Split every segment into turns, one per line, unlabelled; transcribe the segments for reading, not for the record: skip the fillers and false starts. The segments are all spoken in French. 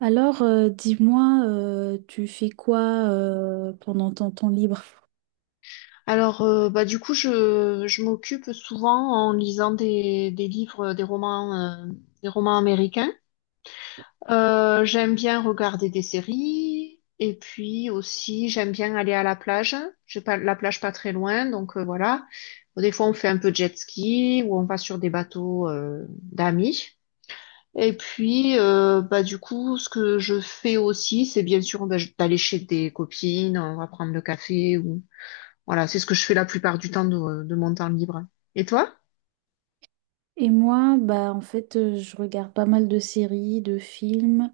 Dis-moi, tu fais quoi pendant ton temps libre?
Alors, je m'occupe souvent en lisant des livres, des romans américains. J'aime bien regarder des séries et puis aussi j'aime bien aller à la plage. J'ai pas la plage pas très loin, donc voilà. Des fois, on fait un peu de jet ski ou on va sur des bateaux d'amis. Et puis, ce que je fais aussi, c'est bien sûr d'aller chez des copines, on va prendre le café, voilà, c'est ce que je fais la plupart du temps de mon temps libre. Et toi?
Et moi, bah en fait, je regarde pas mal de séries, de films.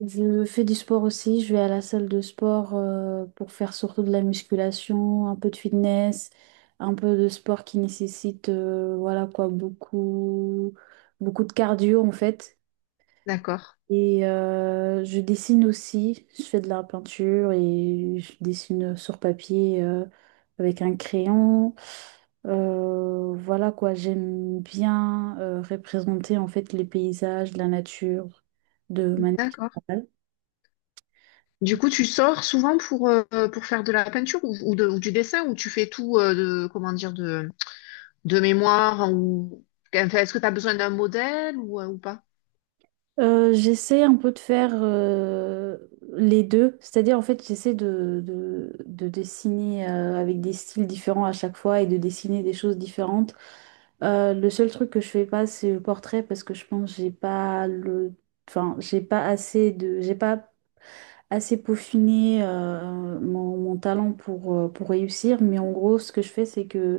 Je fais du sport aussi. Je vais à la salle de sport pour faire surtout de la musculation, un peu de fitness, un peu de sport qui nécessite, voilà quoi, beaucoup de cardio en fait.
D'accord.
Je dessine aussi, je fais de la peinture et je dessine sur papier avec un crayon. Voilà quoi, j'aime bien représenter en fait les paysages, la nature de manière
D'accord.
générale.
Du coup, tu sors souvent pour faire de la peinture ou du dessin ou tu fais tout comment dire, de mémoire ou enfin, est-ce que tu as besoin d'un modèle ou pas?
J'essaie un peu de faire les deux, c'est-à-dire en fait j'essaie de dessiner avec des styles différents à chaque fois et de dessiner des choses différentes. Le seul truc que je fais pas c'est le portrait parce que je pense que j'ai pas le, enfin j'ai pas assez de, j'ai pas assez peaufiné mon talent pour réussir. Mais en gros ce que je fais c'est que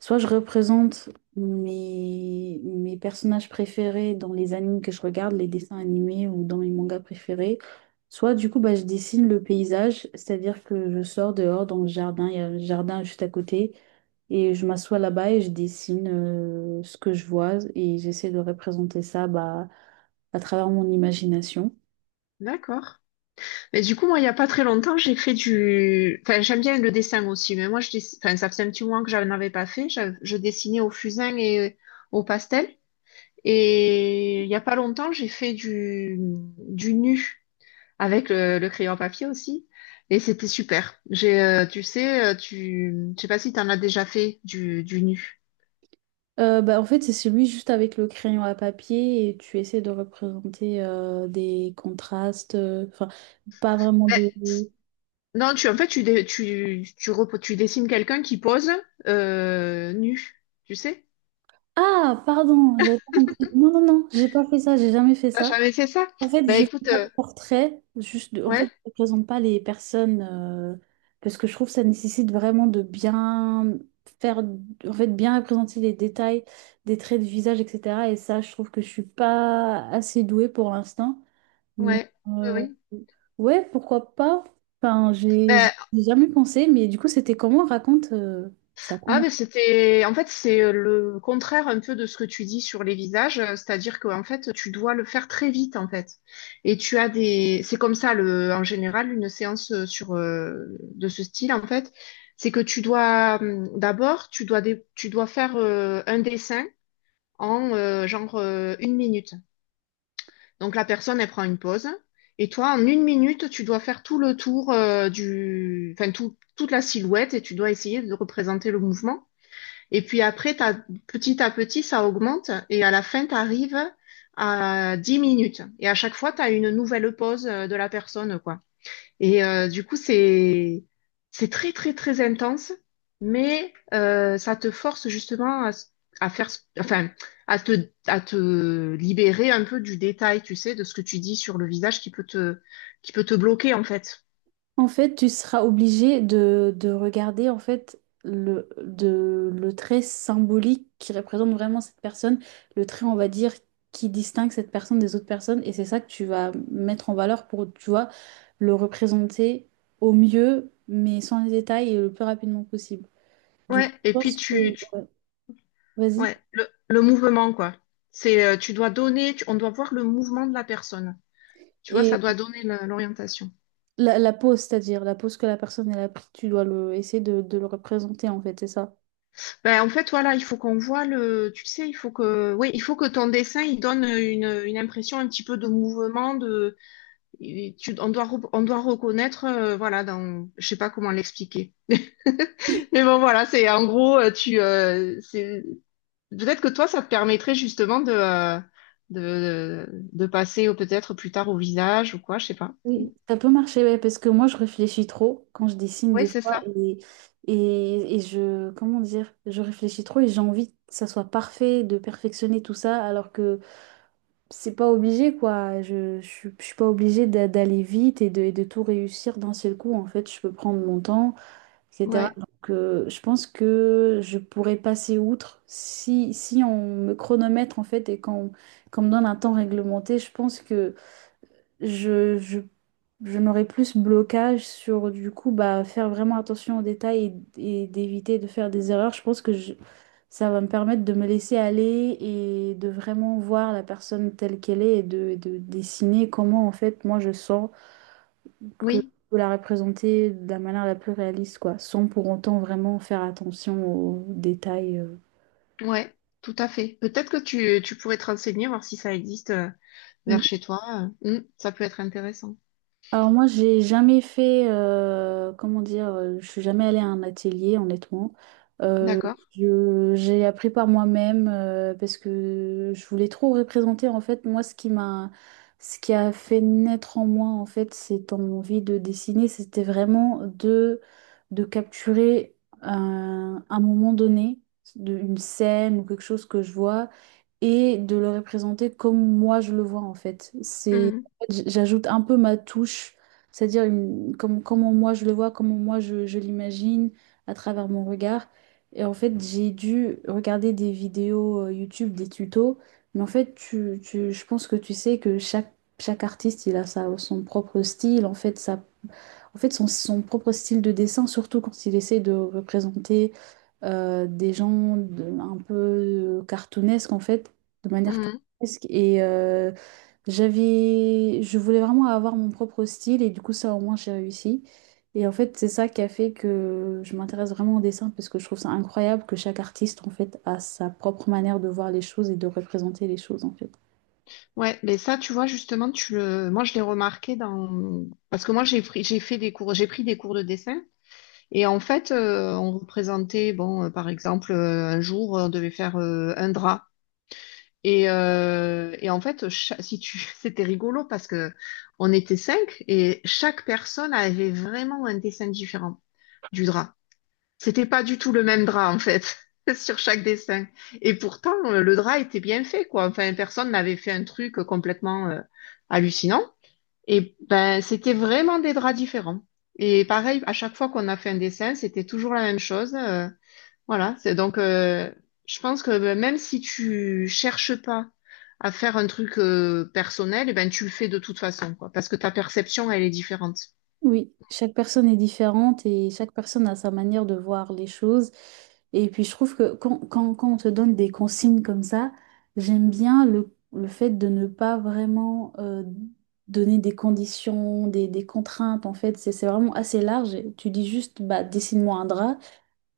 soit je représente mes personnages préférés dans les animes que je regarde, les dessins animés ou dans mes mangas préférés. Soit du coup, bah, je dessine le paysage, c'est-à-dire que je sors dehors dans le jardin, il y a un jardin juste à côté, et je m'assois là-bas et je dessine ce que je vois et j'essaie de représenter ça bah, à travers mon imagination.
D'accord. Mais du coup, moi, il n'y a pas très longtemps, j'ai fait du... Enfin, j'aime bien le dessin aussi, mais moi, enfin, ça faisait un petit moment que je n'en avais pas fait. Je dessinais au fusain et au pastel. Et il n'y a pas longtemps, j'ai fait du nu avec le crayon à papier aussi. Et c'était super. J'ai, tu sais, tu... Je sais pas si tu en as déjà fait du nu.
Bah, en fait, c'est celui juste avec le crayon à papier et tu essaies de représenter des contrastes, enfin, pas vraiment
Ben,
de...
non, tu, en fait, tu, dé- tu, repo- tu dessines quelqu'un qui pose nu, tu sais?
Ah, pardon, j'avais pas compris. Non, non, non, j'ai pas fait ça, j'ai jamais fait
T'as
ça.
jamais fait ça?
En fait,
Ben
je fais
écoute,
pas de portrait, juste de- en fait,
ouais.
je ne présente pas les personnes parce que je trouve que ça nécessite vraiment de bien faire, en fait, bien représenter les détails des traits de visage, etc. Et ça, je trouve que je suis pas assez douée pour l'instant. Mais
Ouais, oui,
euh,
oui.
ouais, pourquoi pas? Enfin, j'ai
Ben,
j'ai jamais pensé, mais du coup, c'était comment? Raconte ça.
ah,
Comment
ben c'était, en fait, c'est le contraire un peu de ce que tu dis sur les visages, c'est-à-dire qu'en fait, tu dois le faire très vite, en fait. Et tu as des, c'est comme ça, le, en général, une séance de ce style, en fait, c'est que tu dois, tu dois faire un dessin en genre 1 minute. Donc la personne, elle prend une pause. Et toi, en 1 minute, tu dois faire tout le tour enfin toute la silhouette et tu dois essayer de représenter le mouvement. Et puis après, petit à petit, ça augmente et à la fin, tu arrives à 10 minutes. Et à chaque fois, tu as une nouvelle pose de la personne, quoi. Et du coup, c'est très très très intense, mais ça te force justement à, enfin, à te libérer un peu du détail, tu sais, de ce que tu dis sur le visage qui peut te bloquer en fait.
en fait, tu seras obligé de regarder en fait le, de, le trait symbolique qui représente vraiment cette personne, le trait, on va dire, qui distingue cette personne des autres personnes, et c'est ça que tu vas mettre en valeur pour, tu vois, le représenter au mieux, mais sans les détails et le plus rapidement possible. Du
Ouais.
coup, je pense que... ouais, vas-y.
Ouais, le mouvement quoi. C'est tu dois donner, on doit voir le mouvement de la personne. Tu vois, ça doit donner l'orientation.
La pose, c'est-à-dire la pose que la personne elle a pris, tu dois le, essayer de le représenter en fait, c'est ça.
Ben, en fait, voilà, il faut qu'on voit le, tu sais, il faut que, oui, il faut que ton dessin, il donne une impression un petit peu de mouvement, de, et on doit, on doit reconnaître, voilà, dans, je sais pas comment l'expliquer. Mais bon, voilà, c'est, en gros, peut-être que toi, ça te permettrait justement de, de passer peut-être plus tard au visage ou quoi, je sais pas.
Oui. Ça peut marcher, ouais, parce que moi je réfléchis trop quand je dessine
Oui,
des
c'est
fois
ça.
et je, comment dire, je réfléchis trop et j'ai envie que ça soit parfait, de perfectionner tout ça, alors que c'est pas obligé quoi. Je suis pas obligée d'a- d'aller vite et de tout réussir d'un seul coup. En fait, je peux prendre mon temps et cetera.
Ouais,
Donc, je pense que je pourrais passer outre si, si on me chronomètre en fait et qu'on me donne un temps réglementé. Je pense que je, je, je n'aurais plus ce blocage sur du coup bah, faire vraiment attention aux détails et d'éviter de faire des erreurs. Je pense que je- ça va me permettre de me laisser aller et de vraiment voir la personne telle qu'elle est et de dessiner comment en fait moi je sens que
oui,
faut la représenter de la manière la plus réaliste, quoi, sans pour autant vraiment faire attention aux détails.
ouais, tout à fait. Peut-être que tu pourrais te renseigner, voir si ça existe vers chez toi. Ça peut être intéressant.
Alors moi, j'ai jamais fait, comment dire, je suis jamais allée à un atelier, honnêtement. Euh,
D'accord.
je- j'ai appris par moi-même parce que je voulais trop représenter. En fait, moi, ce qui m'a, ce qui a fait naître en moi, en fait, cette envie de dessiner, c'était vraiment de capturer un moment donné, de- une scène ou quelque chose que je vois et de le représenter comme moi je le vois en fait. C'est,
Mhm,
en fait, j- j'ajoute un peu ma touche, c'est-à-dire une- comme, comment moi je le vois, comment moi je l'imagine à travers mon regard. Et en fait, j'ai dû regarder des vidéos YouTube, des tutos, mais en fait, tu- je pense que tu sais que chaque artiste, il a sa, son propre style, en fait, sa- en fait son, son propre style de dessin, surtout quand il essaie de représenter des gens de- un peu cartoonesques en fait, de manière
mhm.
cartoonesque. J'avais, je voulais vraiment avoir mon propre style et du coup ça au moins j'ai réussi. Et en fait c'est ça qui a fait que je m'intéresse vraiment au dessin parce que je trouve ça incroyable que chaque artiste en fait a sa propre manière de voir les choses et de représenter les choses en fait.
Ouais, mais ça, tu vois, justement, tu le... moi, je l'ai remarqué dans... Parce que moi, j'ai fait des cours, j'ai pris des cours de dessin. Et en fait, on représentait, bon, par exemple, un jour, on devait faire un drap. Et en fait, si tu... c'était rigolo parce que on était 5 et chaque personne avait vraiment un dessin différent du drap. C'était pas du tout le même drap, en fait, sur chaque dessin. Et pourtant, le drap était bien fait, quoi. Enfin, personne n'avait fait un truc complètement hallucinant. Et ben, c'était vraiment des draps différents. Et pareil, à chaque fois qu'on a fait un dessin, c'était toujours la même chose. Voilà. C'est donc, je pense que ben, même si tu cherches pas à faire un truc personnel, eh ben, tu le fais de toute façon, quoi. Parce que ta perception, elle est différente.
Oui, chaque personne est différente et chaque personne a sa manière de voir les choses. Et puis je trouve que quand on te donne des consignes comme ça, j'aime bien le fait de ne pas vraiment donner des conditions, des contraintes. En fait, c'est vraiment assez large. Tu dis juste, bah, dessine-moi un drap.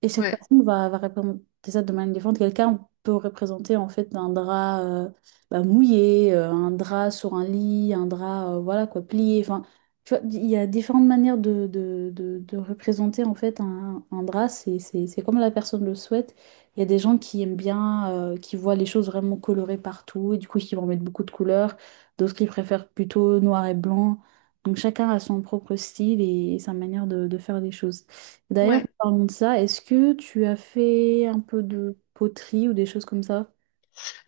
Et chaque
Ouais.
personne va représenter ça de manière différente. Quelqu'un peut représenter en fait un drap bah, mouillé, un drap sur un lit, un drap voilà quoi, plié. Enfin, tu vois, il y a différentes manières de représenter en fait un drap. C'est comme la personne le souhaite. Il y a des gens qui aiment bien, qui voient les choses vraiment colorées partout et du coup qui vont mettre beaucoup de couleurs. D'autres qui préfèrent plutôt noir et blanc. Donc chacun a son propre style et sa manière de faire les choses. D'ailleurs, en
Ouais.
parlant de ça, est-ce que tu as fait un peu de poterie ou des choses comme ça?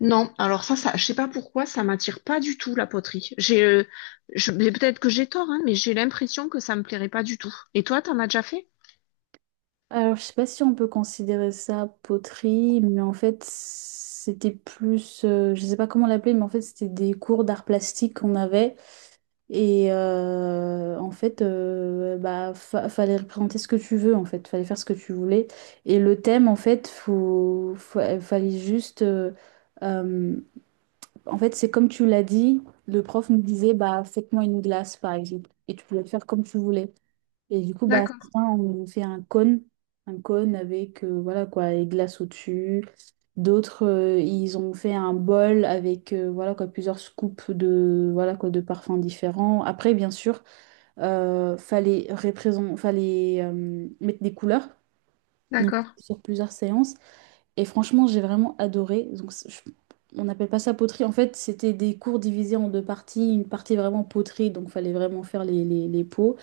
Non, alors je sais pas pourquoi, ça m'attire pas du tout la poterie. Mais peut-être que j'ai tort, hein, mais j'ai l'impression que ça me plairait pas du tout. Et toi, t'en as déjà fait?
Alors, je sais pas si on peut considérer ça poterie, mais en fait, c'était plus, je sais pas comment l'appeler, mais en fait, c'était des cours d'art plastique qu'on avait. En fait, bah, fa- fallait représenter ce que tu veux, en fait, fallait faire ce que tu voulais. Et le thème, en fait, faut, fa- fallait juste euh, en fait, c'est comme tu l'as dit, le prof nous disait, bah, faites-moi une glace, par exemple. Et tu pouvais faire comme tu voulais. Et du coup, bah,
D'accord,
c'est ça, on nous fait un cône avec, voilà, quoi, les glaces au-dessus. D'autres, ils ont fait un bol avec, voilà, quoi, plusieurs scoops de, voilà, quoi, de parfums différents. Après, bien sûr, fallait représent- fallait, mettre des couleurs. Donc,
d'accord.
sur plusieurs séances. Et franchement, j'ai vraiment adoré. Donc, c'est- je- on n'appelle pas ça poterie. En fait, c'était des cours divisés en deux parties. Une partie vraiment poterie, donc fallait vraiment faire les pots.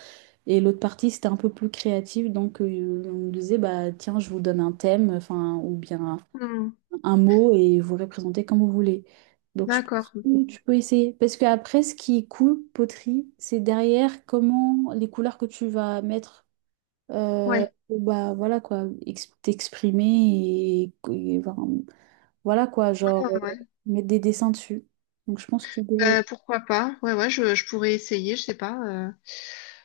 Et l'autre partie, c'était un peu plus créatif. Donc, on nous disait, bah, tiens, je vous donne un thème, enfin, ou bien
Hmm,
un mot, et vous représentez comme vous voulez. Donc, je
d'accord.
pense que tu peux essayer. Parce que après, ce qui est cool, poterie, c'est derrière comment les couleurs que tu vas mettre. euh,
Ouais.
Bah voilà quoi, ex- t'exprimer et, voilà, voilà quoi,
Ouais,
genre,
ouais, ouais.
mettre des dessins dessus. Donc je pense que tu devrais être
Ben, pourquoi pas? Ouais, ouais, je pourrais essayer, je sais pas.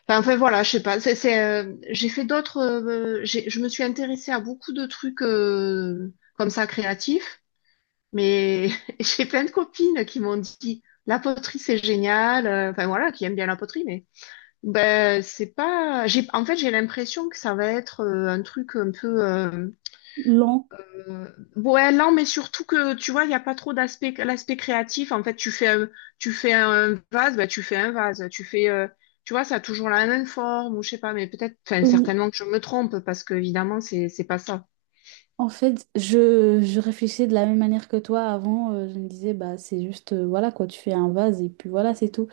Enfin, voilà, je sais pas. J'ai fait d'autres. Je me suis intéressée à beaucoup de trucs comme ça créatifs, mais j'ai plein de copines qui m'ont dit la poterie c'est génial. Enfin voilà, qui aiment bien la poterie, mais ben, c'est pas. J'ai... En fait, j'ai l'impression que ça va être un truc un peu.
lent.
Euh, Ouais, lent, mais surtout que, tu vois, il n'y a pas trop d'aspect l'aspect créatif. En fait, tu fais un vase, ben, tu fais un vase. Tu fais. Tu vois, ça a toujours la même forme, ou je sais pas, mais peut-être. Enfin,
Oui.
certainement que je me trompe, parce que, évidemment, c'est pas ça.
En fait, je réfléchissais de la même manière que toi avant. Je me disais, bah c'est juste, voilà quoi, tu fais un vase et puis voilà, c'est tout.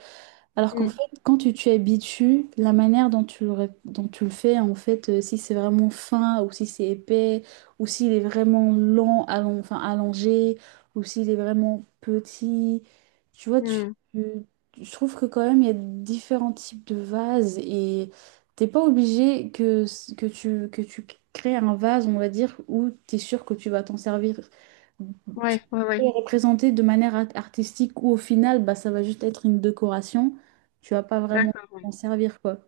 Alors qu'en
Mm,
fait, quand tu t'y habitues, la manière dont tu le, ré- dont tu le fais, en fait, si c'est vraiment fin ou si c'est épais, ou s'il est vraiment lent, allon- enfin, allongé, ou s'il est vraiment petit, tu vois, tu,
mm.
tu- je trouve que quand même, il y a différents types de vases et t'es pas obligé que tu crées un vase, on va dire, où tu es sûr que tu vas t'en servir tu-
Ouais, ouais,
et
ouais.
représenter de manière art- artistique ou au final, bah, ça va juste être une décoration. Tu vas pas vraiment
D'accord, ouais.
t'en servir, quoi.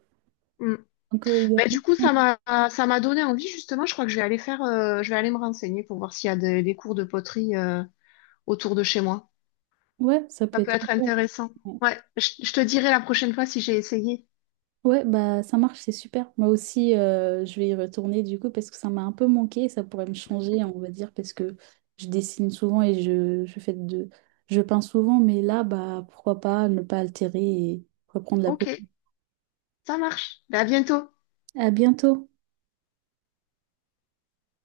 Mm.
Donc, il y a
Ben,
plus...
du coup, ça m'a donné envie, justement. Je crois que je vais aller faire. Je vais aller me renseigner pour voir s'il y a des cours de poterie autour de chez moi.
Ouais, ça peut
Ça peut
être
être
super.
intéressant.
Ouais,
Ouais, je te dirai la prochaine fois si j'ai essayé.
ouais, bah ça marche, c'est super. Moi aussi, je vais y retourner du coup parce que ça m'a un peu manqué. Ça pourrait me changer, on va dire, parce que je dessine souvent et je fais de... Je peins souvent, mais là, bah pourquoi pas ne pas altérer et reprendre la
Ok,
peau.
ça marche. Ben, à bientôt.
À bientôt!